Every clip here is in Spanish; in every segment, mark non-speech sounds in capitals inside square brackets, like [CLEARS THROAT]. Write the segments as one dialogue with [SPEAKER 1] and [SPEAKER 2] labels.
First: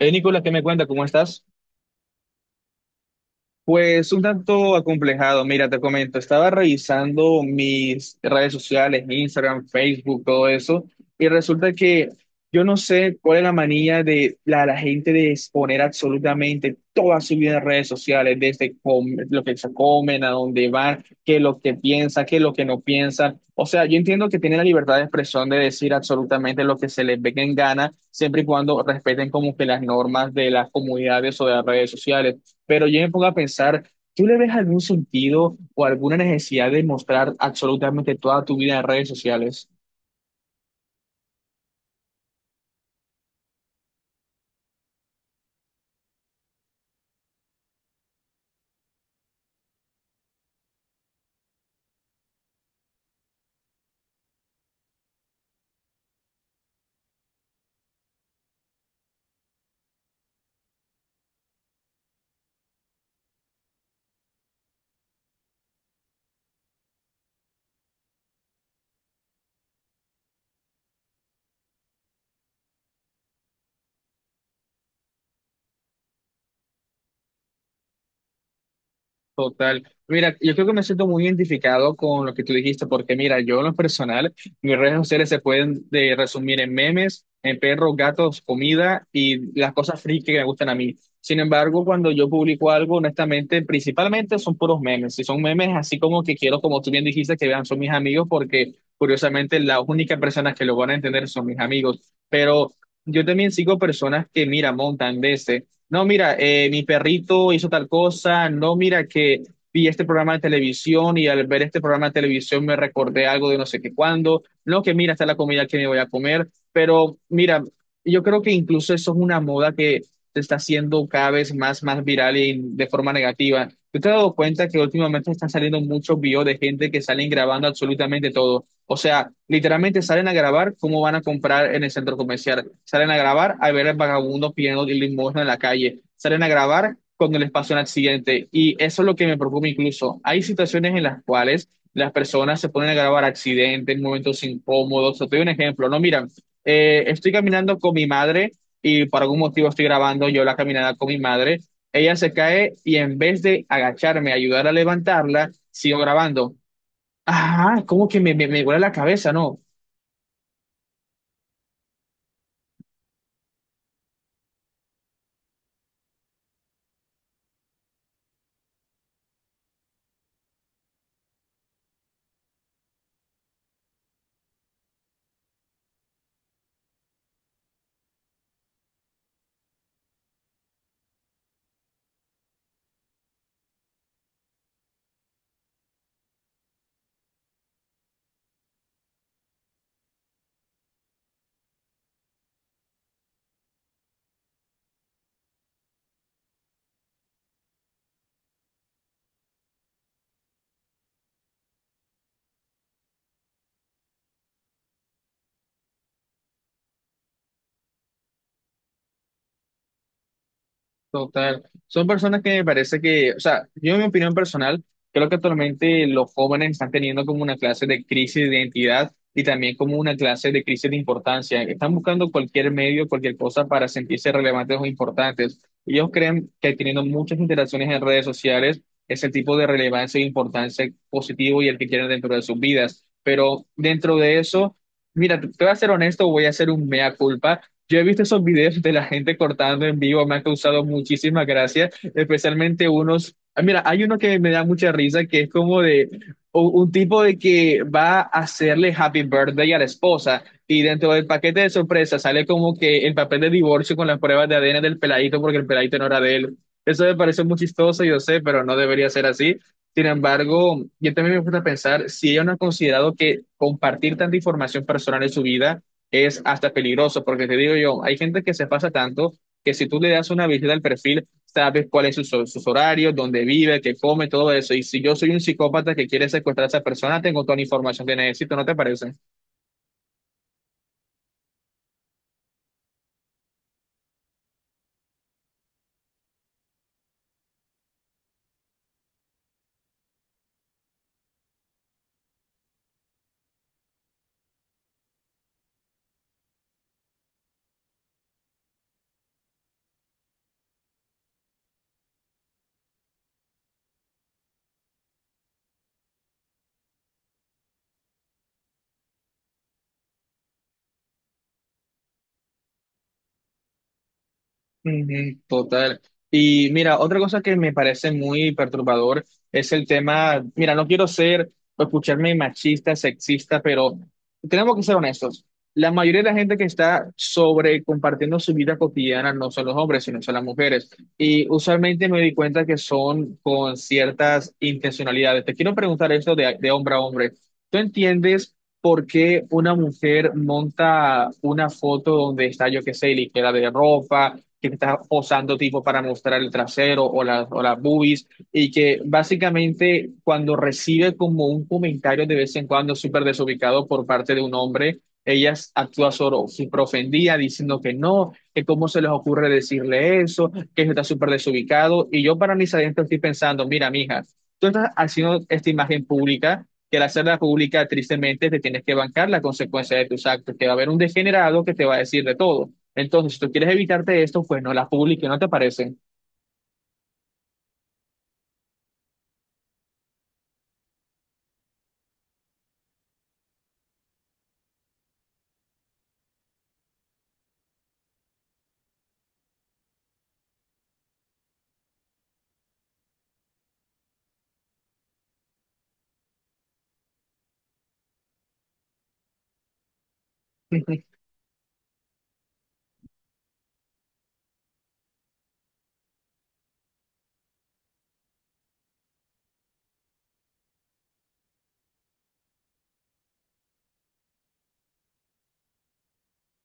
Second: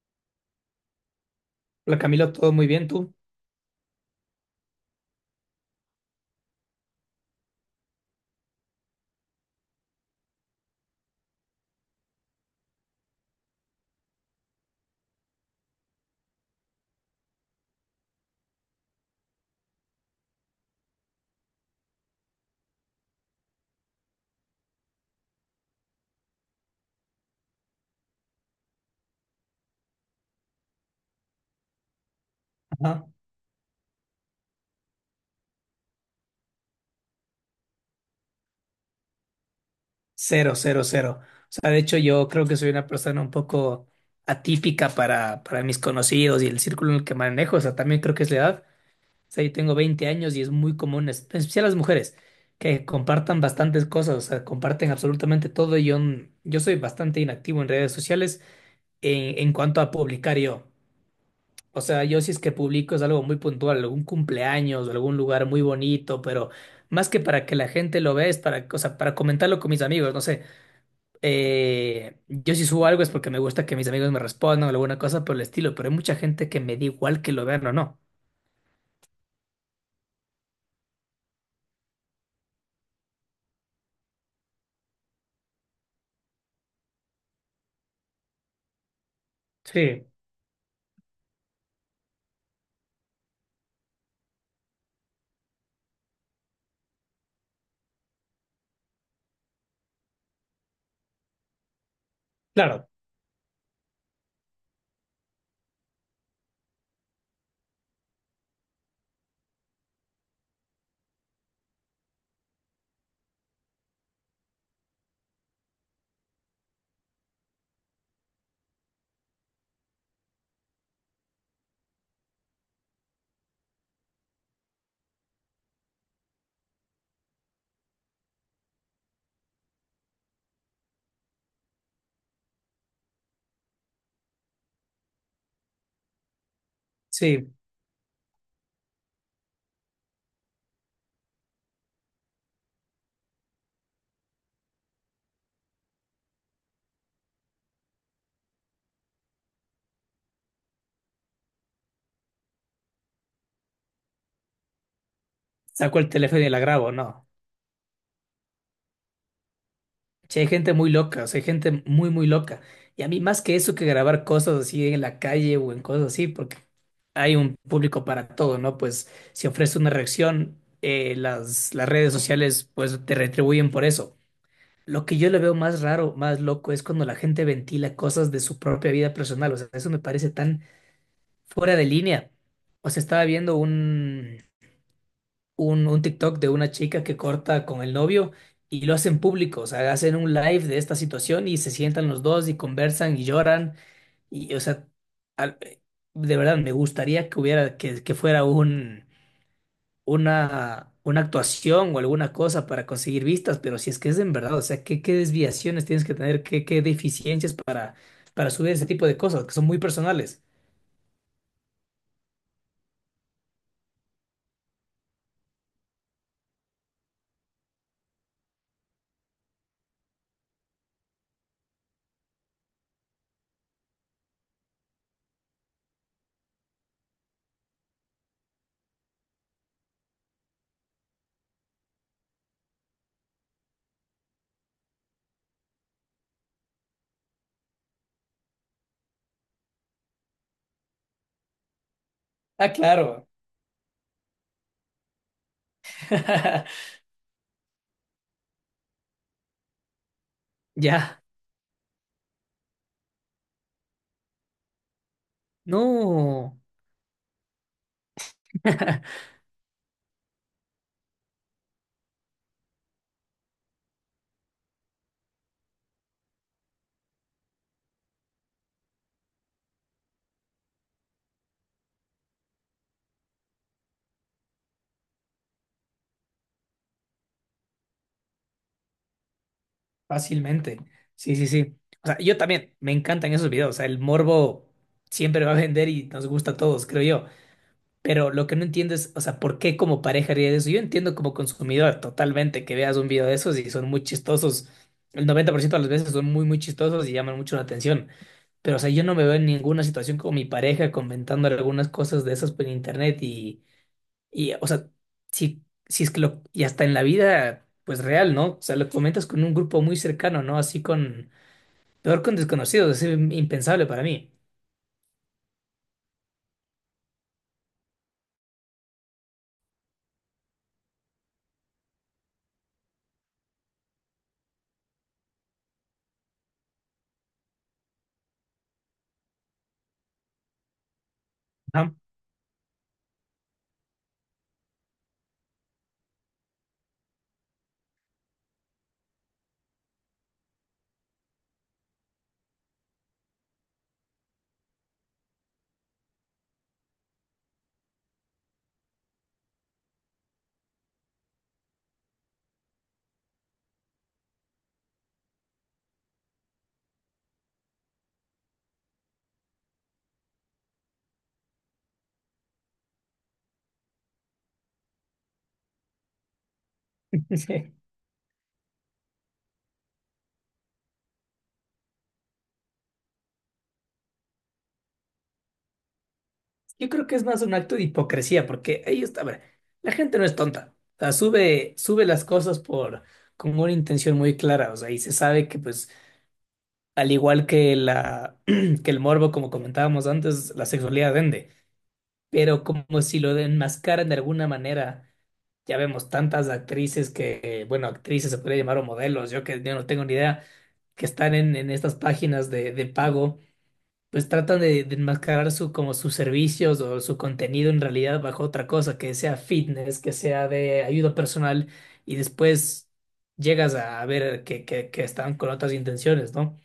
[SPEAKER 1] Nicolás, ¿qué me cuenta? ¿Cómo estás?
[SPEAKER 2] Hola Camilo, todo muy bien, ¿tú?
[SPEAKER 1] Pues un tanto acomplejado, mira, te comento, estaba revisando mis redes sociales, Instagram, Facebook, todo eso, y resulta que yo no sé cuál es la manía de la gente de exponer absolutamente toda su vida en redes sociales, desde lo que se comen, a dónde van, qué es lo que piensan, qué es lo que no piensan. O sea, yo entiendo que tienen la libertad de expresión de decir absolutamente lo que se les venga en gana, siempre y cuando respeten como que las normas de las comunidades o de las redes sociales, pero yo
[SPEAKER 2] Ajá.
[SPEAKER 1] me pongo a pensar, ¿tú le ves algún sentido o alguna necesidad de mostrar absolutamente toda tu vida en redes sociales?
[SPEAKER 2] Cero, cero, cero. O sea, de hecho yo creo que soy una persona un poco atípica para mis conocidos y el círculo en el que manejo. O sea, también creo que es la edad. O sea, yo tengo 20 años y es muy común, en especial las mujeres, que compartan bastantes cosas, o sea, comparten absolutamente todo. Y yo soy bastante inactivo en redes sociales en cuanto a publicar yo. O sea, yo si es que publico es algo muy puntual, algún cumpleaños, algún lugar muy bonito, pero más que para que la gente lo vea, es para, o sea, para comentarlo con mis amigos, no sé. Yo si subo algo es porque me gusta que mis amigos me respondan o alguna cosa por el estilo, pero hay mucha gente que me da igual que lo vean o no.
[SPEAKER 1] Total. Mira, yo creo que me siento muy identificado con lo que tú dijiste, porque mira, yo en lo personal, mis redes sociales se pueden resumir en memes, en perros, gatos, comida y las cosas
[SPEAKER 2] Sí,
[SPEAKER 1] friki que me gustan a mí. Sin embargo, cuando yo publico algo, honestamente, principalmente son puros memes. Si son memes así como que quiero, como tú bien dijiste, que vean, son mis amigos, porque curiosamente las únicas personas que lo van a entender son mis amigos. Pero
[SPEAKER 2] claro.
[SPEAKER 1] yo también sigo personas que, mira, montan veces. No, mira, mi perrito hizo tal cosa. No, mira que vi este programa de televisión y al ver este programa de televisión me recordé algo de no sé qué cuándo. No, que mira, está la comida que me voy a comer. Pero mira, yo creo que incluso eso es una moda que se está haciendo cada vez más viral y de forma negativa. Yo te has dado cuenta que últimamente están saliendo muchos videos de gente que salen grabando absolutamente todo. O sea, literalmente salen a grabar cómo van a comprar en el centro comercial. Salen a grabar a ver al vagabundo pidiendo limosna en la calle. Salen a grabar cuando
[SPEAKER 2] Sí,
[SPEAKER 1] les pasa un accidente. Y eso es lo que me preocupa incluso. Hay situaciones en las cuales las personas se ponen a grabar accidentes, momentos incómodos. Te doy un ejemplo. No, mira, estoy caminando con mi madre y por algún motivo estoy grabando yo la caminada con mi madre. Ella se cae y en vez de agacharme, ayudar a levantarla, sigo
[SPEAKER 2] saco el teléfono y
[SPEAKER 1] grabando.
[SPEAKER 2] la grabo, no.
[SPEAKER 1] Ajá, como que me huele la cabeza, ¿no?
[SPEAKER 2] Sí, hay gente muy loca, o sea, hay gente muy, muy loca. Y a mí más que eso que grabar cosas así en la calle o en cosas así, porque hay un público para todo, ¿no? Pues si ofrece una reacción, las redes sociales pues te retribuyen por eso. Lo que yo le veo más raro, más loco, es cuando la gente ventila cosas de su propia vida personal. O sea, eso me parece tan fuera de línea. O sea, estaba viendo un TikTok de una chica que corta con el novio y lo hacen público, o sea, hacen un live de esta situación y se sientan los dos y conversan y lloran y, o sea, al- eh, de verdad me gustaría que hubiera, que fuera una actuación o alguna cosa para conseguir vistas, pero si es que es en verdad, o sea, ¿qué desviaciones tienes que tener, qué deficiencias para subir ese tipo de cosas que son muy personales?
[SPEAKER 1] Total. Son personas que me parece que, o sea, yo en mi opinión personal, creo que actualmente los jóvenes están teniendo como una clase de crisis de identidad y también como una clase de crisis de importancia. Están buscando cualquier medio, cualquier cosa para sentirse relevantes o importantes. Ellos creen que teniendo muchas interacciones en redes sociales, ese tipo de relevancia e importancia positivo y el que quieren dentro de sus vidas. Pero dentro de eso... Mira, te voy a ser honesto, voy a hacer un mea culpa. Yo he visto esos videos de la gente cortando en vivo, me ha causado muchísima gracia,
[SPEAKER 2] Ah,
[SPEAKER 1] especialmente
[SPEAKER 2] claro.
[SPEAKER 1] unos, ah, mira, hay uno que me da mucha risa, que es como de
[SPEAKER 2] [LAUGHS]
[SPEAKER 1] tipo de que va a hacerle happy birthday a la esposa y dentro
[SPEAKER 2] Ya.
[SPEAKER 1] del paquete de sorpresa sale como que el papel de divorcio con las pruebas de ADN del peladito porque el peladito no era de él.
[SPEAKER 2] No.
[SPEAKER 1] Eso me parece muy chistoso, yo sé, pero no debería
[SPEAKER 2] [LAUGHS]
[SPEAKER 1] ser así. Sin embargo, yo también me gusta pensar si ellos no ha considerado que compartir tanta información personal en su vida es hasta peligroso, porque te digo yo, hay gente que se pasa tanto que si tú le das una visita al perfil, sabes cuáles son sus horarios, dónde vive, qué come, todo eso. Y si yo soy un psicópata que quiere secuestrar a esa persona, tengo toda la información que necesito, ¿no te parece?
[SPEAKER 2] Fácilmente. Sí, sí, sí. O sea, yo también me encantan esos videos. O sea, el morbo siempre va a vender y nos gusta a todos, creo yo. Pero lo que no entiendo es, o sea, ¿por qué como pareja haría eso? Yo entiendo como consumidor totalmente que veas un video de esos y son muy chistosos. El 90% de las veces son muy, muy chistosos y llaman mucho la atención. Pero, o sea, yo no me veo en ninguna situación con mi pareja comentando algunas cosas de esas por internet y, o sea, si es que lo, y hasta en la vida, pues real, ¿no? O sea, lo comentas con un grupo muy cercano, ¿no? Así con, peor con desconocidos, es impensable para mí.
[SPEAKER 1] Ujú, total. Y mira, otra cosa que me parece muy perturbador es el tema, mira, no quiero ser o escucharme machista, sexista, pero tenemos que ser honestos. La mayoría de la gente que está sobre compartiendo su vida cotidiana no son los hombres, sino son las mujeres. Y
[SPEAKER 2] Ajá.
[SPEAKER 1] usualmente me di cuenta que son con ciertas intencionalidades. Te quiero preguntar esto de hombre a hombre. ¿Tú entiendes por qué una mujer monta una foto donde está, yo qué sé, ligera de ropa? Que está posando tipo para mostrar el trasero o las boobies y que básicamente cuando recibe como un comentario de vez en cuando súper desubicado por parte de un hombre, ella actúa solo súper ofendida diciendo que no, que cómo se les ocurre decirle eso, que eso está súper desubicado y yo para mis adentros estoy pensando, mira, mija, tú estás haciendo esta imagen pública que al hacerla pública,
[SPEAKER 2] [LAUGHS]
[SPEAKER 1] tristemente, te tienes que bancar la consecuencia de tus actos, que va a haber un degenerado que te va a decir de todo. Entonces, si tú quieres evitarte esto, pues no las publiques, ¿no te parece?
[SPEAKER 2] Yo creo que es más un acto de hipocresía, porque ahí está, a ver, la gente no es tonta. O sea, sube, sube las cosas por, con una intención muy clara, o sea, y se sabe que, pues, al igual que [CLEARS THROAT] que el morbo, como comentábamos antes, la sexualidad vende, pero como si lo enmascaran de alguna manera. Ya vemos tantas actrices que, bueno, actrices se podría llamar o modelos, yo que yo no tengo ni idea, que
[SPEAKER 1] [LAUGHS]
[SPEAKER 2] están en estas páginas de pago, pues tratan de enmascarar su, como sus servicios o su contenido en realidad bajo otra cosa, que sea fitness, que sea de ayuda personal, y después llegas a ver que están con otras intenciones, ¿no?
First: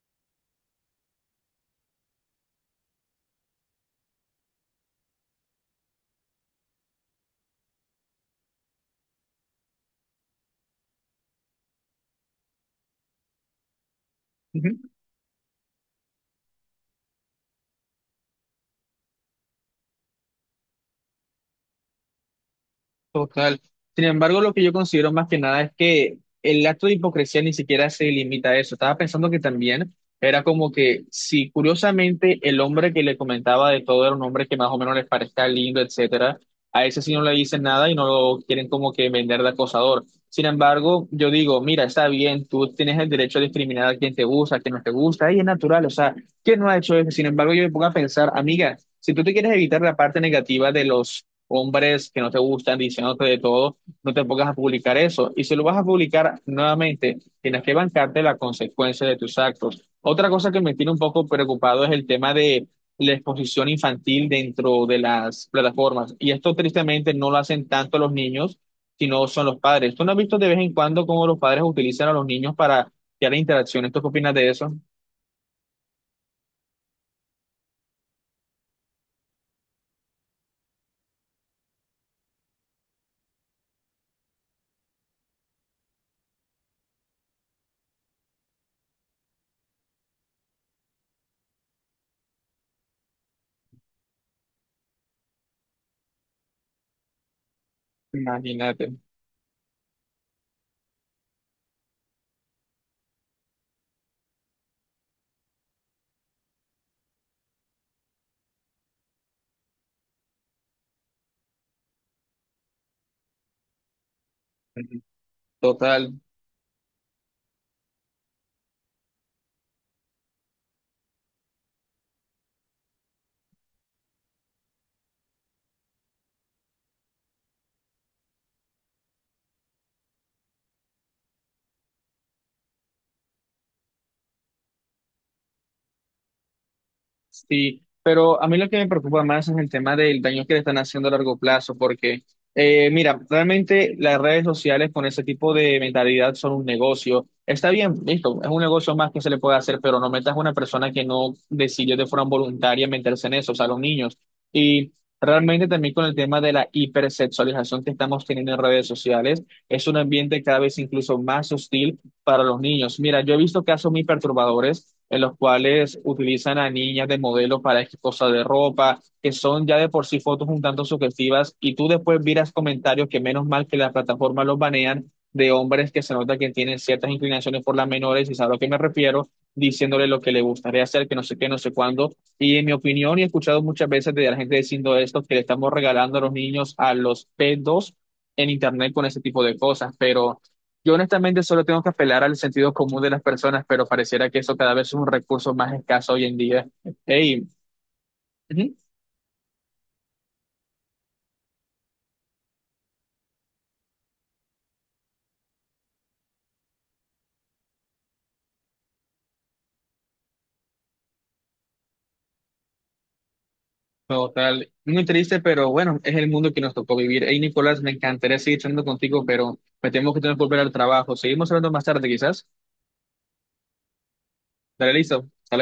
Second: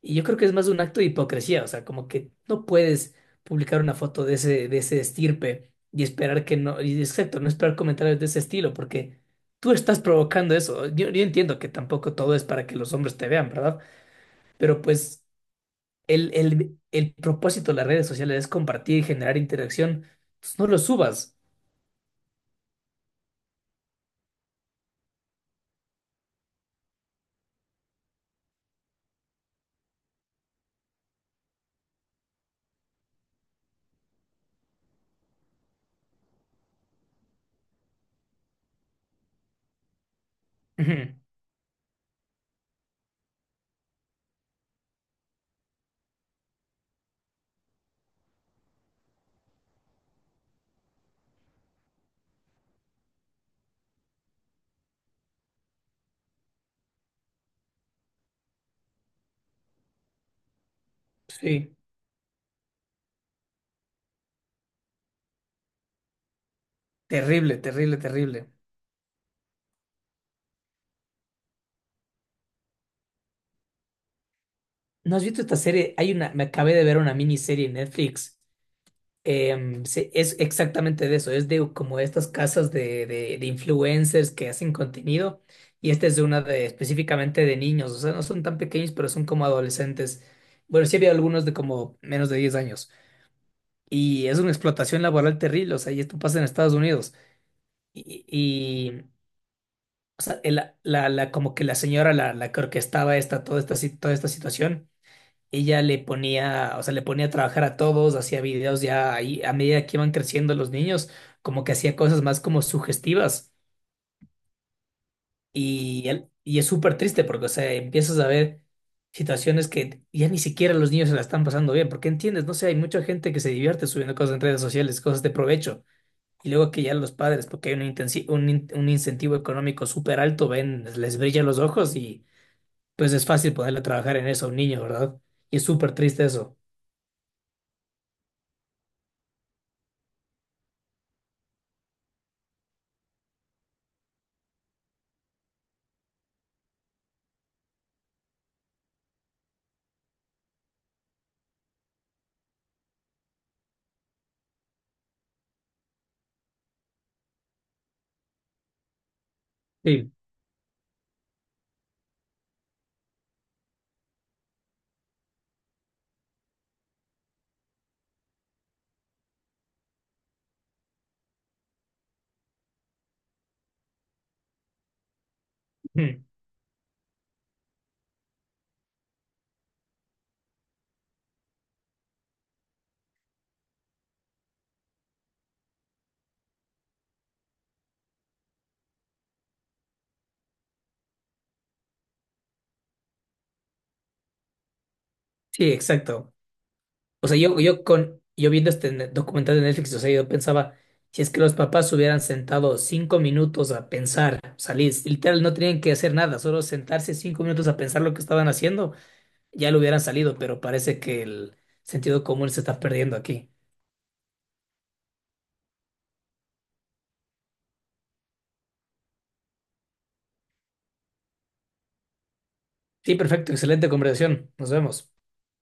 [SPEAKER 2] Y yo creo que es más un acto de hipocresía, o sea, como que no puedes publicar una foto de ese, estirpe y esperar que no, y exacto, no esperar comentarios de ese estilo, porque tú estás provocando eso. Yo entiendo que tampoco todo es para que los hombres te vean, ¿verdad? Pero pues el propósito de las redes sociales es compartir y generar interacción, pues no lo subas.
[SPEAKER 1] Total. Sin embargo, lo que yo considero más que nada es que el acto de hipocresía ni siquiera se limita a eso. Estaba pensando que también era como que si curiosamente el hombre que le comentaba de todo era un hombre que más o menos les parezca lindo, etcétera, a ese sí no le dicen nada y no lo quieren como que vender de acosador. Sin embargo,
[SPEAKER 2] Ujú.
[SPEAKER 1] yo digo, mira, está bien, tú tienes el derecho a discriminar a quien te gusta, a quien no te gusta, y es natural, o sea, ¿quién no ha hecho eso? Sin embargo, yo me pongo a pensar, amiga, si tú te quieres evitar la parte negativa de los hombres que no te gustan diciéndote de todo, no te pongas a publicar eso. Y si lo vas a publicar nuevamente, tienes que bancarte la consecuencia de tus actos. Otra cosa que me tiene un poco
[SPEAKER 2] Sí,
[SPEAKER 1] preocupado es el tema de la exposición infantil dentro de las plataformas. Y esto tristemente no lo
[SPEAKER 2] terrible,
[SPEAKER 1] hacen
[SPEAKER 2] terrible,
[SPEAKER 1] tanto los
[SPEAKER 2] terrible.
[SPEAKER 1] niños, sino son los padres. ¿Tú no has visto de vez en cuando cómo los padres utilizan a los niños para crear interacciones? ¿Tú qué opinas de eso?
[SPEAKER 2] ¿No has visto esta serie? Hay una, me acabé de ver una miniserie en Netflix. Sí, es exactamente de eso, es de como estas casas de influencers que hacen contenido y esta es de una de específicamente de niños, o sea, no son tan pequeños, pero son como adolescentes. Bueno, sí había algunos de como menos de 10 años y es una explotación laboral terrible, o sea, y esto pasa en Estados Unidos. Y,
[SPEAKER 1] Imagínate.
[SPEAKER 2] y o sea, la, como que la señora, la que orquestaba esta, toda esta, si- toda esta situación, ella le ponía, o sea, le ponía a trabajar a todos, hacía videos ya ahí, a medida que iban creciendo los niños, como que hacía cosas más como sugestivas. Y,
[SPEAKER 1] Total.
[SPEAKER 2] él- y es súper triste porque, o sea, empiezas a ver situaciones que ya ni siquiera los niños se la están pasando bien, porque entiendes, no sé, hay mucha gente que se divierte subiendo cosas en redes sociales, cosas de provecho. Y luego que ya los padres, porque hay un, intensi- un, in- un incentivo económico súper alto, ven, les brilla los ojos y pues es fácil ponerle a trabajar en eso a un niño, ¿verdad? Y es súper triste eso.
[SPEAKER 1] Sí, pero a mí lo que me preocupa más es el tema del daño que le están haciendo a largo plazo, porque, mira, realmente las redes sociales con ese tipo de mentalidad son un negocio. Está bien, listo, es un negocio más que se le puede hacer, pero no metas a una persona que no decidió de forma voluntaria meterse en eso, o sea, los niños. Y realmente también con el tema de la hipersexualización que estamos teniendo en redes sociales, es un ambiente cada vez incluso más hostil para los niños. Mira, yo he visto casos muy perturbadores en los cuales utilizan a niñas de modelo para X cosas de ropa, que son ya de por sí fotos un tanto sugestivas, y tú después miras comentarios que menos mal que las plataformas los banean de hombres que se
[SPEAKER 2] Sí.
[SPEAKER 1] nota que tienen ciertas inclinaciones por las menores, y sabes a lo que me refiero, diciéndole lo que le gustaría hacer, que no sé qué, no sé cuándo. Y en mi opinión, y he escuchado muchas veces de la gente diciendo esto, que le estamos regalando a los niños a los pedos en internet con ese tipo de cosas, pero yo honestamente solo tengo que apelar al sentido común de las personas, pero pareciera que eso cada vez es un recurso
[SPEAKER 2] Sí,
[SPEAKER 1] más escaso hoy
[SPEAKER 2] exacto.
[SPEAKER 1] en día.
[SPEAKER 2] O sea,
[SPEAKER 1] Hey,
[SPEAKER 2] yo con yo viendo
[SPEAKER 1] ujú,
[SPEAKER 2] este documental de Netflix, o sea, yo pensaba, si es que los papás se hubieran sentado 5 minutos a pensar, o sea, literal, no tenían que hacer nada, solo sentarse 5 minutos a pensar lo que estaban haciendo, ya lo hubieran salido, pero parece que el sentido común se está perdiendo aquí.
[SPEAKER 1] total, muy triste, pero bueno, es el mundo que nos tocó vivir. Hey, Nicolás, me encantaría seguir charlando contigo, pero me temo que tengo que volver al trabajo. Seguimos hablando más tarde, quizás.
[SPEAKER 2] Sí, perfecto, excelente conversación. Nos
[SPEAKER 1] Dale,
[SPEAKER 2] vemos.
[SPEAKER 1] listo. Hasta luego.